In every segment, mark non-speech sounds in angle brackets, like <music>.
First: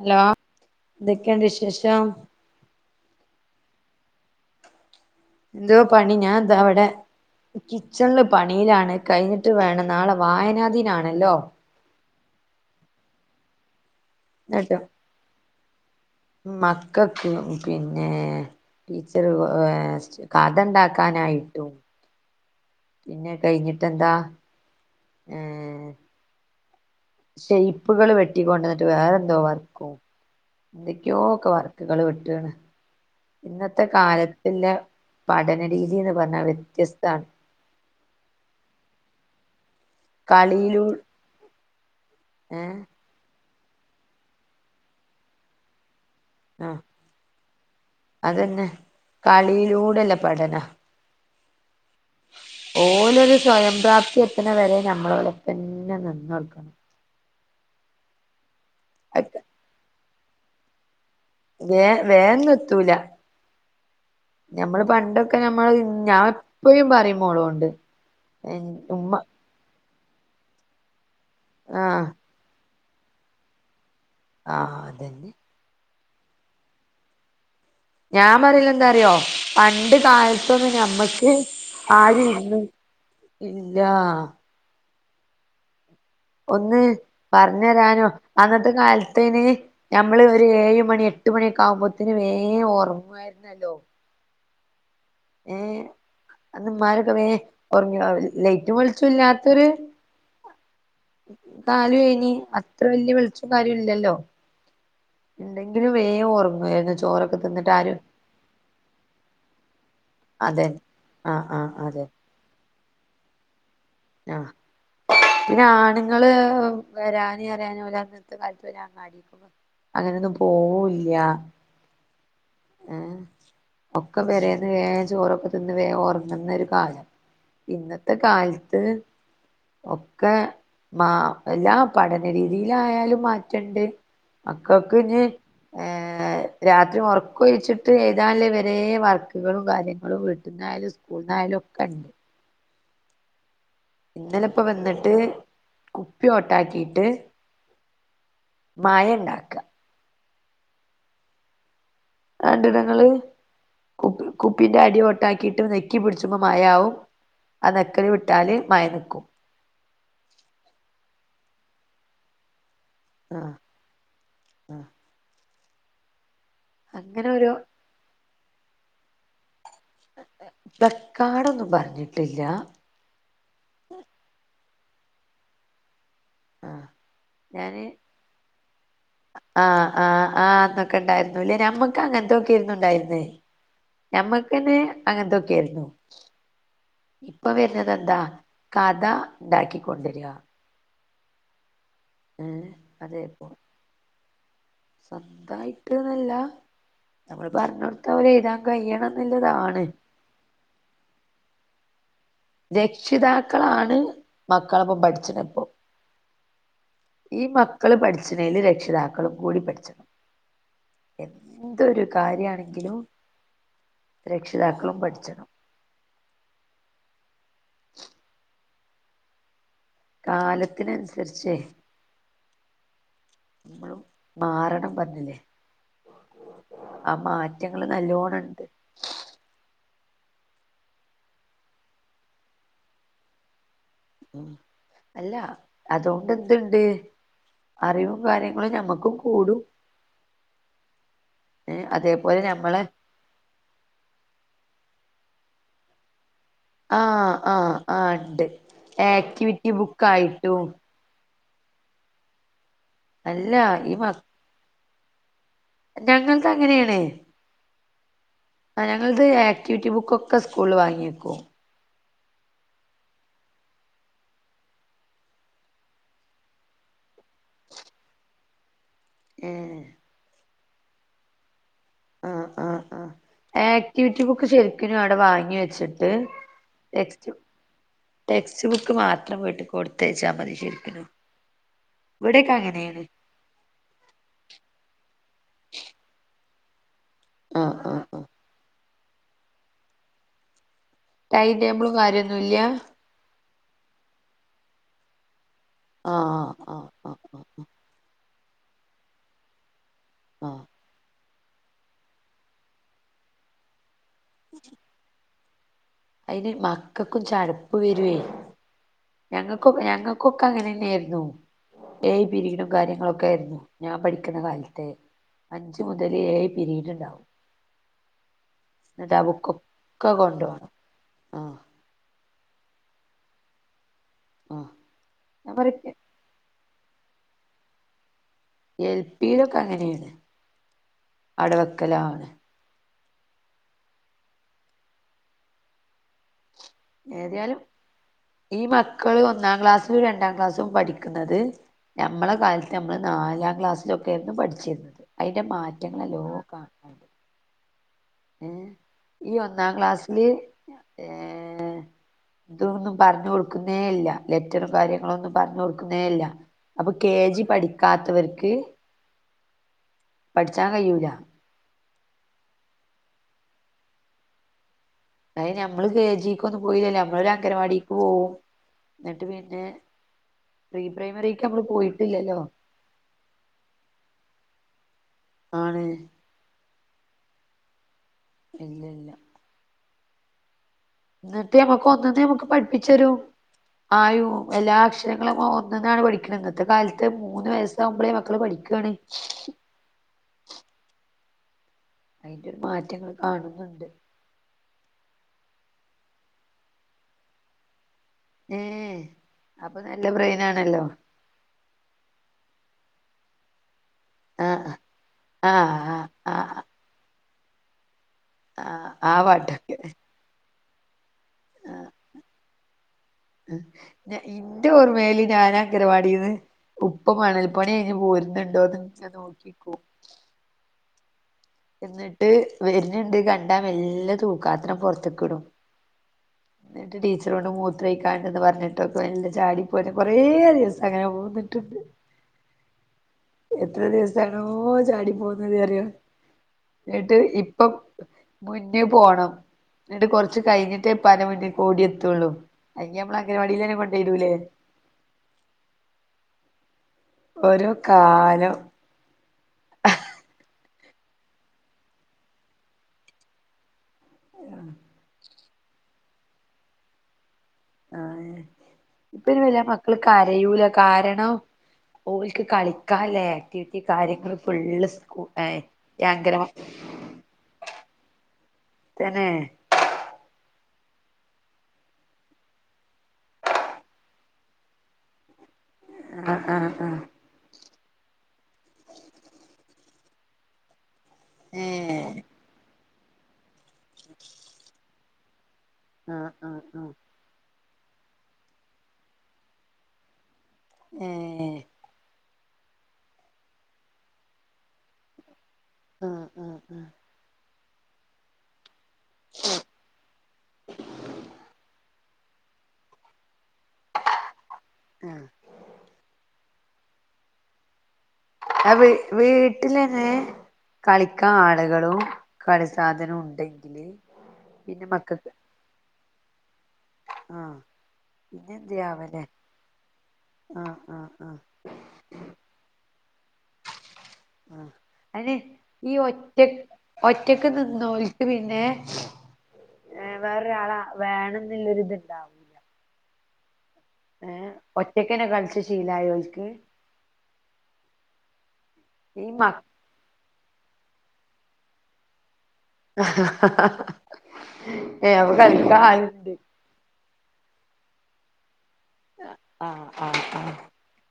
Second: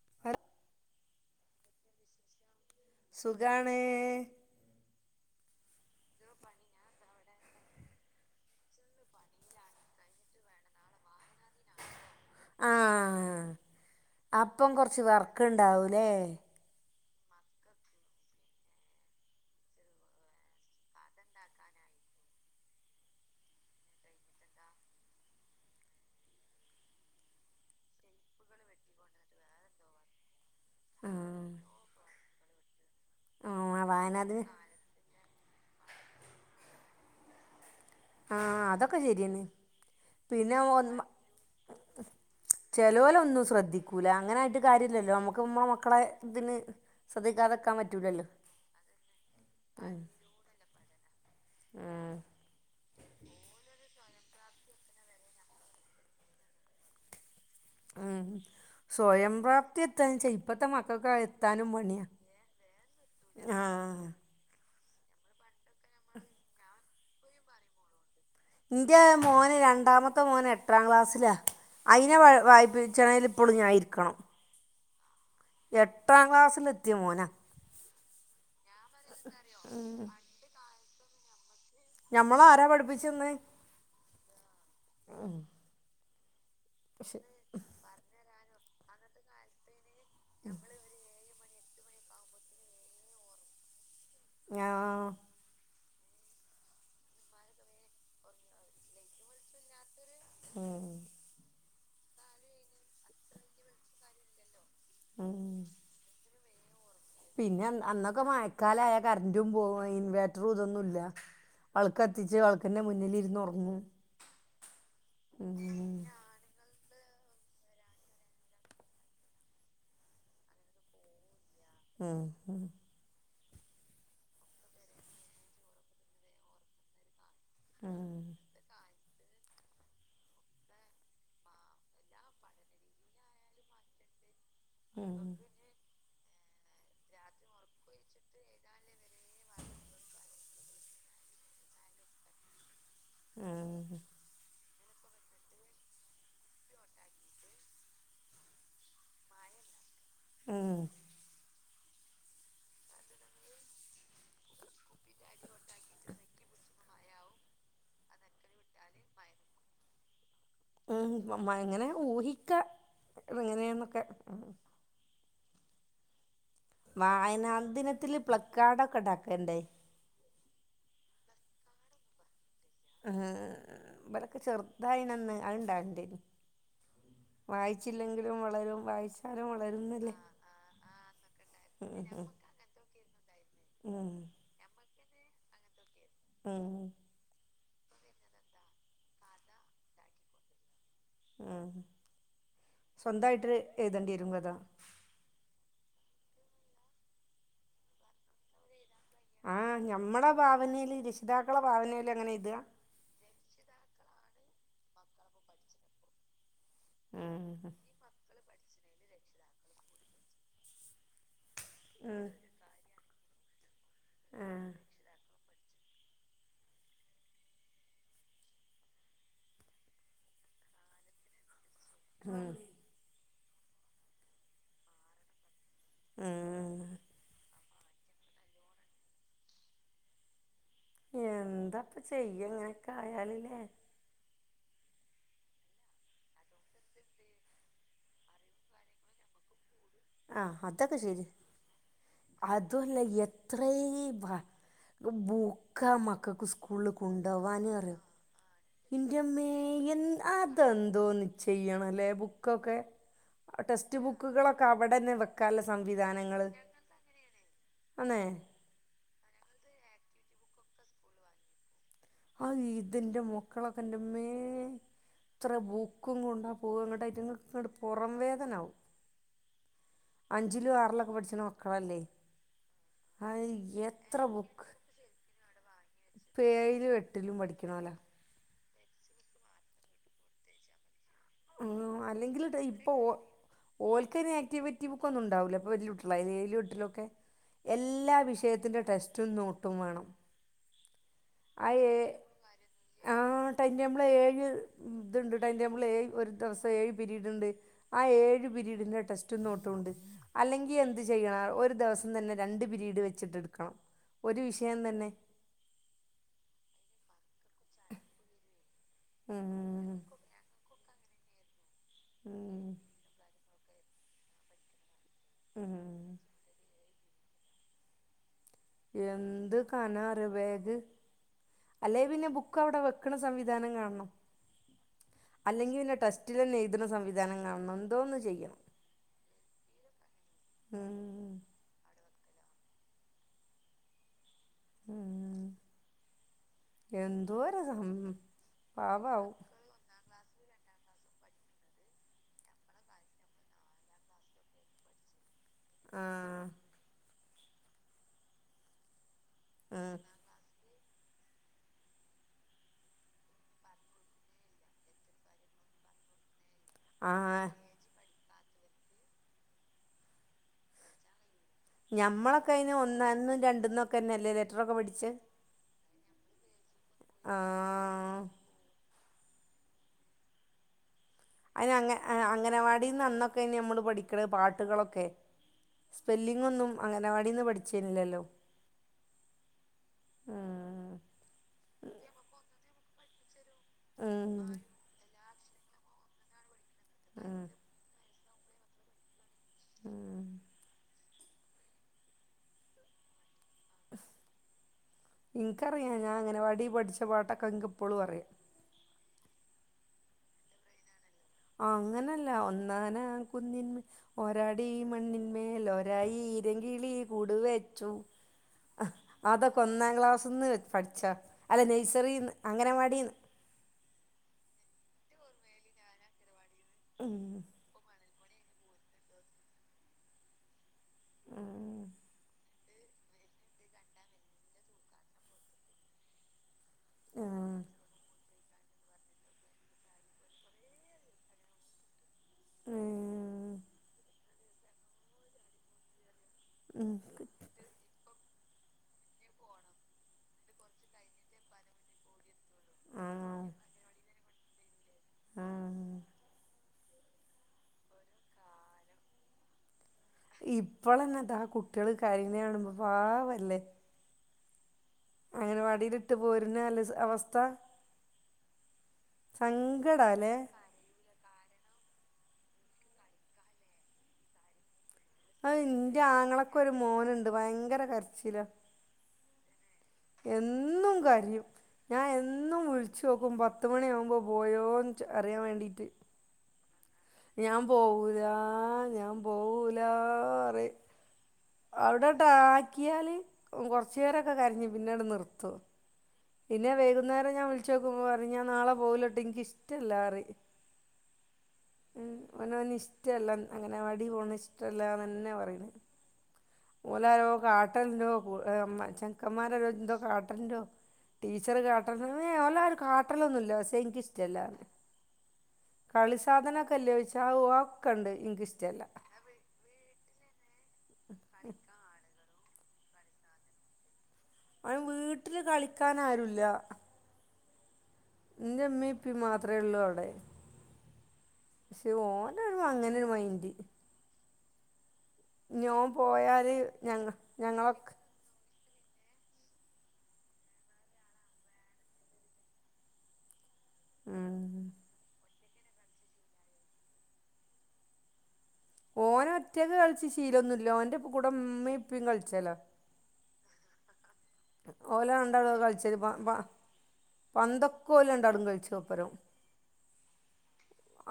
Hello ന്തെക്കെണ്ട് വിശേഷം സുഖാണ് എന്തോ പണി ഞാദാവടെ. കിച്ചണില് പണിയിലാണ് കഴിഞ്ഞിട്ട് വേണം. നാളെ വായനാദിനാണല്ലോ ആഹ അപ്പം കൊറച്ച് വർക്ക് ഉണ്ടാവൂലേ മക്കക്ക് പിന്നെ ടീച്ചറ് <inaudible> കഥണ്ടാക്കാനായിട്ടും പിന്നെ കഴിഞ്ഞിട്ടെന്താ ഏഹ ഷെയ്പ്പുകൾ വെട്ടി കൊണ്ടുവന്നിട്ട് വേറെന്തോ വർക്കും എന്തൊക്കെയോ ക്കെ ആഹ് വർക്കുകള് വിട്ട്ണ്. ഇന്നത്തെ ആഹ് വായനാദിന് കാലത്തി ലെ പഠനരീതിന്ന് പറഞ്ഞാൽ വ്യത്യസ്താണ് ആഹ അതൊക്കെ ശരിയണ് പിന്നെ കളിയിലൂ ഏ ചെലോലൊന്നും ശ്രദ്ധിക്കൂല അങ്ങനായിട്ട് കാര്യല്ലല്ലോ നമ്മുക്ക് മ്മളെ മക്കളെ ഇതിന് ആഹ് ശ്രദ്ധിക്കാതെക്കാൻ പറ്റൂലല്ലോ പെടല ഉം ഓലൊരു സ്വയംപ്രാപ്തി എത്തണവരെ നമ്മളോലപ്പന്നെ നിന്നൊട്ക്കണം. ഉം അതൊക്കെ സ്വയംപ്രാപ്തി എത്താന്ന്ച്ചാ ഇപ്പത്തെ മക്കക്കായ് ത്താനും വേ പണ്യാ വേഗൊന്നുംഎത്തൂല ആഹ ഞമ്മള് പണ്ടൊക്കെ നമ്മള് ഞാ ഇപ്പഴും പറിം മോളോണ്ട് ഇന്റെ ഉമ്മ മോന് രണ്ടാമത്തെ മോന് എട്ടാം ക്ലാസ്സില ആഹ് അയ്നെ വായ് വായ്പ്പിച്ചണെല് പ്പളും ഞാ ഇര്ക്കണം ആഹ അതന്നെ എട്ടാം ക്ലാസ്സിലെത്തിയ മോന ഞാ പറ്യലെന്താറ്യോ പണ്ട് കാൽത്തൊന്നും ഞമ്മക്ക് ആരുംര്ന്ന് ഞമ്മളാരാ ഇല്ലാ ആഹ ഒന്ന് പർഞ്ഞരാനോ അന്നത്തെ കാൽത്തയ്ന് ഞമ്മള് ഒരു ഏഴ് മണി എട്ട് മണിയക്കാവ്മ്പോത്തിന് വേം ഒർങ്ങുവാര്ന്നല്ലോ. ഞാഹ ഏഹ അന്ന്മ്മാരൊക്കെ വേ ഒർങ്ങ്യൊ ലൈറ്റും വെൾച്ചുംല്ലാത്തൊര് ഉം കാലുവേനി അത്ര വല്ല്യ വെൾച്ചും കാര്യും ഇല്ലല്ലോ ഉം ഉണ്ടങ്കിലും വേ ഒർങ്ങാര്ന്നു. പിന്നെ അന്ന് അന്നൊക്കെ മയക്കാലായാ കര്ന്റും പോവും ഇൻവേ <unintelligible> അതെ തൊന്നുല്ലാ ആഹ് ആഹ് അതെ വൾക്കത്തിച്ച് വൾക്ക്ന്റെ മുന്നിലിര്ന്ന് ഒർങ്ങും അഹ് പിന്നെ ആണ്ങ്ങള് വെരാന് അറ്യാന് ഓലങ്ങൻത്തെ കാൽത്തൊരങ്ങാടി അങ്ങെനെന്നും പോവുല്ല്യാ ആഹ് ഹാ ഏഹ് ഒക്കെ പെരേന്ന് വേം ചോറൊക്കെ തിന്ന് വേം ഒർങ്ങ്ന്നൊര് കാലം ഇന്നത്തെ ഉം. കാൽത്ത് ഒക്കെ മാ എല്ലാ പഠന രീതിയിലായാലും മാറ്റണ്ട് ഉം. മക്കക്ക്ഞ്ഞ് ഏഹ് രാത്രി ഒർക്കൊയ്ച്ച്ട്ട് എയ്താല്ലെ വെരേ വ ർക്ക്കളും കാര്യങ്ങളും വീട്ട്ന്നായാലും സ്കൂൾന്നായാലൊക്കെണ്ട്. ആഹ് ഹ ഇന്നെലെപ്പ വെന്ന്ട്ട് കുപ്പ്യോട്ടാക്കീട്ട് മയണ്ടാക്കാ ഊം അതണ്ട്ലെങ്ങെള് കുപ്പ് കുപ്പിന്റെ അടി ഒട്ടാക്കീട്ട് നെക്കി പിട്ച്ചുമ്പം മയാവും ആ നെക്കെല് വിട്ടാല് മയ നിക്കും. ഉം മമ ഇങ്ങെനെ ഊഹിക്കാ ആഹ് ഇതെങ്ങെനേന്നൊക്കെ ആഹ് അങ്ങനെ ഒരു വായനാ ദിനത്തില് പ്ലക്കാഡൊക്കെണ്ടാക്കെണ്ടെ പ്ലക്കാഡൊന്നും പർഞ്ഞ്ട്ട്ല്ലാ ആഹ് ബലൊക്കെ ചെർതായ്നന്ന് അത്ണ്ടാവെൽണ്ടേര്ന്ന് ആഹ് ഞാന് വളരും വായിച്ചാലും ആഹ് വളരുന്നില്ലേ ആഹ് ആഹ് അന്നൊക്കെണ്ടായ്ര്ന്നൂലെ ഉം ഉം ഞമ്മക്കങ്ങൻത്തൊ ക്കെര്ന്നുണ്ടായ്ര്ന്നേ ഉം ഞമ്മക്കെന്നേ അങ്ങൻത്തൊക്കേര്ന്നു ഉം ഉം ഇപ്പ വെര്നെതെന്താ കഥ ണ്ടാക്കി കൊണ്ടെരാ ഉം ഏഹ് സ്വന്തായ്ട്ട് എയ്തെണ്ട്യേരും കഥാ സ്വന്തായ്ട്ട്ന്നെല്ലാ നമ്മള് പർഞ്ഞൊട്ത്ത പോലെ എയ്താം കയ്യെണം ആഹ് ഞമ്മളെ ഭാവനേല് രഷിതാക്കളെ ഭാവനേല് അങ്ങെനെയ്താ രക്ഷിതാക്കളാണ് മക്കളെപ്പം പഠ്ച്ച്ണെപ്പെം ഈ ഉം മക്കള് പഠ്ച്ച്ണേല് രക്ഷിതാക്കളും കൂടി പഠ്ച്ചെണം എന്തൊരു ഉം കാര്യാണെങ്കിലും ആഹ് രക്ഷിതാക്കളും പഠ്ച്ചെണം കാലത്ത്നൻസര്ച്ചേ ഉം മ്മളും മാറണം പർഞ്ഞ്ല്ലേ ആഹ് ആ മാറ്റങ്ങെള് നല്ലോണണ്ട് എന്താപ്പ ചെയ്യാ ഇങ്ങെനൊക്കെ ആയാല് ലേ ഉം അല്ല അത്കൊണ്ട് എന്ത്‌ണ്ട് അറിവും കാര്യങ്ങെളും ഞമ്മെക്കും കൂടും ആഹ് അതൊക്കെ ശര്യാ ഏ അതേപോലെ അതും ഞമ്മളെ അല്ല എ ത്രേം വാ ബൂക്കാ മക്കക്ക് സ് സ്കൂൾല് ആഹ് കുണ്ടവാന് ആഹ് അറ്യോ ആഹ് ഇണ്ട് ഇന്റെമ്മേ ആക്ടിവിറ്റി എൻ ബുക്കായിട്ടും അതെ ന്തോന്ന് ചെയ്യണലേ ബുക്കൊക്കെ അല്ല ഈ ടെസ്റ്റ് മ ബുക്ക്കളൊക്കെ അവെടെന്നെ വെ ക്കാല്ലെ ഞങ്ങൾത് സംവിധാനങ്ങെള് അന്നേ ആഹ് ഞങ്ങൾത് ആക്ടിവിറ്റി ബുക്കൊക്കെ സ്കൂളിൽ വാങ്ങി വെക്കും അഹ് ഇതന്റെ മക്കളൊക്കെ ഇന്റെമ്മേ എത്ര ബൂക്കും കൊണ്ടാ പോവ ഇങ്ങെട്ട് അയിറ്റങ്ങക്ക് ഇങ്ങട്ട് പൊറം വേദനാവും ഏഹേ അഞ്ചിലും, ആറിലൊക്കെ പഠിച്ച്ണ മക്കളല്ലേ? ആഹ് ആഹ് ആഹ് ആ എത്ര ആക്ടിവിറ്റി ബുക് ബുക്ക് ശരിക്കിനും അവിടെ വാങ്ങി വെച്ചിട്ട് ഇപ്പം ഏഴിലും ടെക്സ്റ്റ് ബു എട്ടിലും പഠിക്കണോലാ ടെക്സ്റ്റ് ബുക്ക് മാത്രം വീട്ടിക്ക് കൊടുത്തയച്ചാ മതി ശരിക്ക്നും ആഹ് അല്ലെങ്കിലുട്ടോ ഇപ്പൊ ഒ ഓൽക്കയിന് ആക്ടിവിറ്റി ബുക്കൊന്നും ഇണ്ടാവൂല്ല ഇപ്പ വല്ല്യ കുട്ടിയളായിലെ ഏഴിലും എട്ടിലൊക്കെ ആഹ് ആഹ് എല്ലാ ആഹ് വിഷയത്തിന്റെ ടെക്സ്റ്റും നോട്ടും വേണം ടൈം ടേബിളും കാര്യൊന്നും ഇല്ല? ആഹ് ടൈം ടേബിള് ഏഴ് ഇതുണ്ട് ടൈം ടേബിൾ ഏഴ് ഒരു ആഹ് ദിവസം ആഹ് ഏഴ് ആഹ് ആഹ് പിരീഡ്ണ്ട് ആഹ് ഏഴ് പിരീഡിന്റെ ടെക്സ്റ്റും നോട്ടുംണ്ട് ആഹ് അല്ലെങ്കി എ ന്ത് ചെയ്യണം ഒരു ദിവസം തന്നെ രണ്ട് പിരീഡ് വെച്ചിട്ട് ഇട്ക്കണം ഒരു വിഷയം തന്നെ അയിന് മക്കക്കും ചടുപ്പ് വരുവേ ഞങ്ങക്കും ഉം ഞങ്ങ ക്കൊക്കെ അങ്ങനന്നെ ആയിരുന്നു ഏഴ് ഉം പിരിഡും കാര്യങ്ങളൊക്കെ ആയിരുന്നു ഞാൻ പഠിക്കുന്ന കാലത്തെ അഞ്ച് ഉം മുതല് ഏഴ് പിരീഡ് ഇണ്ടാവും എന്ത് കനാറിയോ ബാഗ്? ആഹ് അല്ലെ പിന്നെ ബുക്ക് അവിടെ വെക്ക്ണ സംവിധാനം കാണണം ആഹ് ഞാൻ അല്ലെങ്കി പറയ പിന്നെ ടെസ്റ്റിലന്നെ എഴത്ണ സംവിധാനം കാണണം എന്തോന്ന് ചെയ്യണം എ. ൽ. പിയിലൊക്കെ അങ്ങനാണ് ഉം അവിടെ വെക്കലാണ് ഉം ഏതായാലും എന്തോര്ത് ഈ മക്കള് പാവാവും ഒന്നാം ക്ലാസ്സിലും രണ്ടാം ക്ലാസ്സും പഠിക്ക്ണത് ഞമ്മളെ കാലത്ത് നമ്മള് നാലാം ക്ലാസ്സിലൊക്കെ ആയിരുന്നു പഠിച്ചിരുന്നത് അയിന്റെ മാറ്റങ്ങൾ നല്ലോം ആഹ് കാണ് ഏഹ് ഈ ഒന്നാം ഉം ക്ലാസില് ഏഹേ ഇതൊന്നും പറഞ്ഞ് കൊടുക്കുന്നേ ഇല്ല ലെറ്ററും കാര്യങ്ങളൊന്നും പറഞ് കൊടുക്കുന്നേ ഇല്ല അപ്പൊ കെ ജി ആഹ് പഠിക്കാത്തവർക്ക് പഠിച്ചാൻ കഴിയൂല ഞമ്മളൊക്കെ അയിന് ഒന്നിന്നും രണ്ട്ന്നൊക്കെ തന്നെ അല്ലേ ലെറ്ററൊക്കെ പിഠിച്ചെ? അയിന് ഞമ്മള് കെജിക്കൊന്നും പോയില്ലല്ലേ നമ്മള് ഒരു അംഗൻവാടിക്ക് ആഹ് പോവും ഇന്നെട്ട് പിന്നെ പ്രീ പ്രൈമറി അയിന് അംഗ അംഗനവാടീന്ന് അന്നൊക്കെ നമ്മള് പഠിക്ക്ണത് പാട്ടുകളൊക്കെ ആണ് സ്പെല്ലിംഗൊന്നും അംഗനവാടീന്ന് പഠിച്ചേല്ലല്ലോ? ഇല്ല ഇല്ല ഇല്ല ഉം ഇന്നെട്ട് ഞ്ഞമ്മക്ക് ഒന്നിന്ന് നമ്മക്ക് പഠിപ്പിച്ച് തരും ഉം ആയും എല്ലാ അക്ഷ രങ്ങളും നമ്മള് ഒന്ന്ന്നാണ് പഠിക്കുന്നത് ഇന്നത്തെ കാലത്ത് ഉം മൂന്ന് വയസ്സാകുമ്പളേ മക്കള് പഠിക്കാണ്. ഉം അയിന്റൊരു മാറ്റങ്ങള് കാണുന്നുണ്ട്. ഇൻക്കറിയാ ഞാൻ അംഗനവാടി പഠിച്ച പാട്ടൊക്കെ ഇൻക്ക് ഇപ്പളും അറിയാ ഏഹേ അപ്പൊ നല്ല ബ്രെയിനാണല്ലോ? അങ്ങനല്ല ഒന്നാനാം കുന്നിന്മേൽ ആ ഓരാടീ ആ മണ്ണിന്മേൽ ആ ഓരായീ ആ പൈങ്കിളി കൂടു വെച്ചു ആ ആ അതൊക്കെ പാട്ടൊക്കെ ഒന്നാം ക്ലാസ് ന്ന് പഠിച്ച അല്ല ആ നെയ്സറീന്ന് അംഗനവാടീന്ന്. ഇന്റെ ഓർമേല് ഞാന് അങ്കണവാടീന്ന്. ഉം ഉപ്പ മണൽ പണി കഴിഞ്ഞ് പോരുന്നുണ്ടോന്ന് ഇങ്ങനെ നോക്കിക്കും. ഉം എന്നിട്ട് വര്ന്ണ്ട് കണ്ടാ മെല്ല തൂക്ക്‌ പാത്രം പൊർത്ത്ക്ക് ഇടും. എന്നിട്ട് ടീച്ചറോട് ആഹ് മൂത്രയ്ക്കാണ്ടന്ന് പറഞ്ഞിട്ടൊക്കെ മെല്ലെ ചാടി പോരും കൊറേ ദിവസം അങ്ങനെ പോന്നിട്ടുണ്ട്. ഉം എത്ര ദിവസാണോ ചാടി പോന്നത് അറിയോ. എന്നട്ട് ഇപ്പം മുന്ന് പോണം ന്നട്ട് കൊർച്ച് കഴിഞ്ഞിട്ടെ. പ്പാന്റെ മുന്ന്ക്കോടി എത്തുള്ളു അല്ലേ നമ്മളെ ആഹ് അഗനവാടീൽ തന്നെ കൊണ്ടേയ് ഇടൂലേ. ആഹ് ഓരോ കാലം. ഇപ്പളെന്നെ താ കുട്ടികള് കരയ്ണത് കാണുമ്പോ പാവല്ലേ. ആഹ് അങ്ങനവാടീൽ ഇട്ട് പോരുന്ന അല്ല അവസ്ഥ. ഇപ്പൊ പിന്നെ വല്ലാ മക്കള് സങ്കടാല്ലേ കരയൂല. കാരണം ഓൽക്ക് കളിക്കാള്ളെ ആക്ടിവിറ്റി കാര്യങ്ങൾ ഫുള്ള്. സ്കൂ അഹ് ഏഹ് ഇന്റെ ഈ അംഗനവാടി ആങ്ങളൊക്കൊരു മോനുണ്ട് ഭയങ്കര കരച്ചില. തെന്നേ. എന്നും കരയും. ഞാൻ എന്നും വിളിച്ച് നോക്കും പത്ത് മണിയാവുമ്പോൾ പോയോന്ന് അറിയാൻ വേണ്ടിട്ട്. ആഹ് ആഹ് ആഹ്. ഞാൻ പോവൂലാ ഞാൻ പോവൂലാ പറയും. ഏഹ് അവിടണ്ട് ആക്കിയാല് കൊർച്ചേരൊക്കെ കരഞ് പിന്നെ അണ് നിർത്തും ആഹ് ആഹ് പിന്നെ ആഹ് വൈകുന്നേരം ഞാൻ വിളിച്ച് നോക്കുമ്പോൾ പറയും ഞാൻ നാളെ പോവൂലട്ടോ ഇൻക്ക് ഇഷ്ടല്ലാറിം ഏഹ് ഉം ഓന് ഓന് ഇഷ്ടല്ല അഗനവാടി പോണ ഇഷ്ടല്ലാന്നന്നെ പറയ്ണത് ആഹ്. ആഹ് ആഹ് <unintelligible> കാട്ടല്ണ്ടൊ <unintelligible> ചെക്കന്മാർ ഒക്കെ എന്തോ കാട്ടൽണ്ടൊ ടീച്ചർ കാ <unintelligible> ഓലാരും കാട്ടലൊന്നുല്ല പക്ഷേ ഇൻക്കിഷ്ടല്ലാ ആഹ് കളി സാധനൊക്കെ ഇല്ലേ ചോയ്ച്ചാ അത് അതൊക്കെണ്ട്. ആ വീ വീട്ടിലന്നെ കളിക്കാ ആളുകളും. കളി സാധനോം ഇണ്ടെങ്കില് അവന് വീട്ടില് കളിക്കാനാരൂല്ല. ആഹ് പിന്നെ ഉമ്മയും ഉപ്പയും എന്ത്യാവലേ മാത്രമേ ആഹ് ആഹ് ആഹ്. പക്ഷെ ഓന് അങ്ങനെരു മൈന്റ്. ആഹ് അയിന് ഓൻ ഈ പോയാൽ ഒറ്റക്ക്‌ ഞങ്ങ ഒറ്റക്ക് ഞങ്ങളൊക്കെ നിന്നോൽ. ക്ക്‌ പിന്നെ വേറൊരാളെ വേണം എന്നള്ളൊരിത്ണ്ടാവും ഉം. ഏഹ് ഒറ്റക്കന്നെ കളിച്ച് ശീലായോൽക്ക് ഈ ഓന് മ ഒറ്റക്ക് കളിച്ച് ശീലന്നുല്ല ഓന്റെ കൂടെ ഉമ്മെ ഇപ്പെം കളിച്ചലാ ഓല് ഏഹ് അപ്പ രണ്ടാളും കളിക്കാൻ ആള്ണ്ട് കളിച്ചല് പന്തൊക്കെ ഓല് രണ്ടാളും കളിച്ചും ഒപ്പരം ആഹ് ആഹ് ആഹ്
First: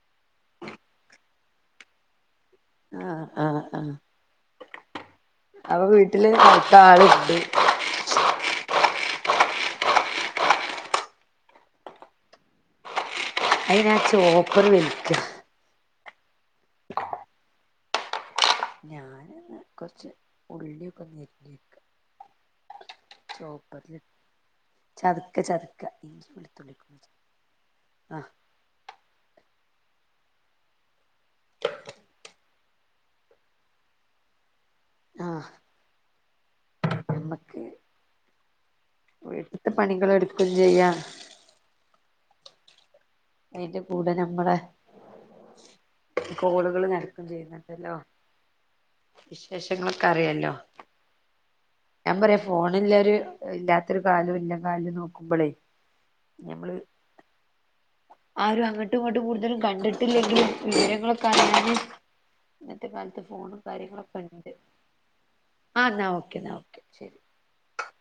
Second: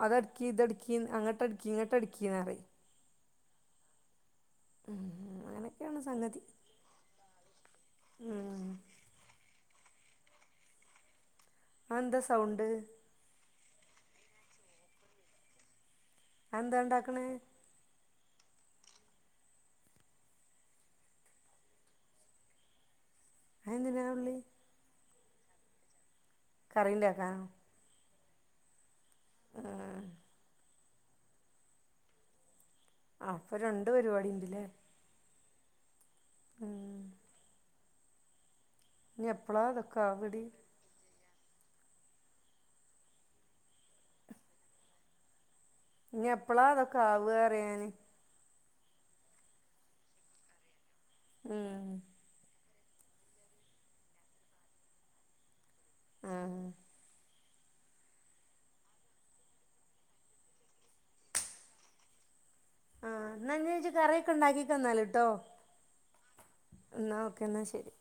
അത് അടിക്കി ഇതടിക്കിന്ന് അങ്ങട്ട് അടിക്കി ഇങ്ങട്ട് അടിക്കിന്ന് പറയും ആഹ് ആഹ് ആഹ് ഉം അപ്പ അങ്ങനൊക്കെയാണ് വീട്ടില് കളിക്കാൻ ആളുണ്ട് ഊം അതെന്താ സൗണ്ട് അതിനാ ചോപ്പറ് വലിക്ക അതെന്താ ഉണ്ടാക്കണ് ഞാന് കൊറച്ച് ഉള്ളിയൊക്കെ അരിഞ്ഞെക്ക ചോപ്പറ അതെന്തിനാ വിളി ചതക്ക ചതക്ക ഇ കറി വെളുത്തുള്ളിയൊക്കെ ഉണ്ടാക്കാനോ ആഹ് മ്മ് അപ്പ രണ്ട് പരിപാടി ഉണ്ട്ല്ലേ ആഹ് ഉം നമ്മക്ക് ഇനി എപ്പളാ വീട്ടിത്തെ അതൊക്കെ ആവടി പണികളെടുക്കും ചെയ്യാ അതിന്റെ കൂടെ നമ്മടെ ഇനി എപ്പളാ കോളുകൾ അതൊക്കെ നരക്കും ആവുക പറയാ ഞാന് ചെയ്യുന്നട്ടല്ലോ വിശേഷങ്ങളൊക്കെ അറിയല്ലോ മ് ഞാൻ പറയാ ഫോണില്ലരു ഇല്ലാത്തൊരു കാലും ഇല്ല കാലും നോക്കുമ്പോളേ ആ ഞമ്മള് ആരും അങ്ങട്ടും ഇങ്ങട്ടും കൂടുതലും കണ്ടിട്ടില്ലെങ്കിൽ വിവരങ്ങളൊക്കെ അറിയാന് ഇന്നത്തെ ആ കാലത്ത് എന്നാ ഫോണും ഇനി ഇജ്ജ് കാര്യങ്ങളൊക്കെ കറിയൊക്കെ ഉണ്ട് ഉണ്ടാക്കിക്കന്നാല് ട്ടോ ആഹ എന്നാൽ ഓക്കെ എന്നാൽ ഓക്കെ ശരി എന്നാൽ ശരി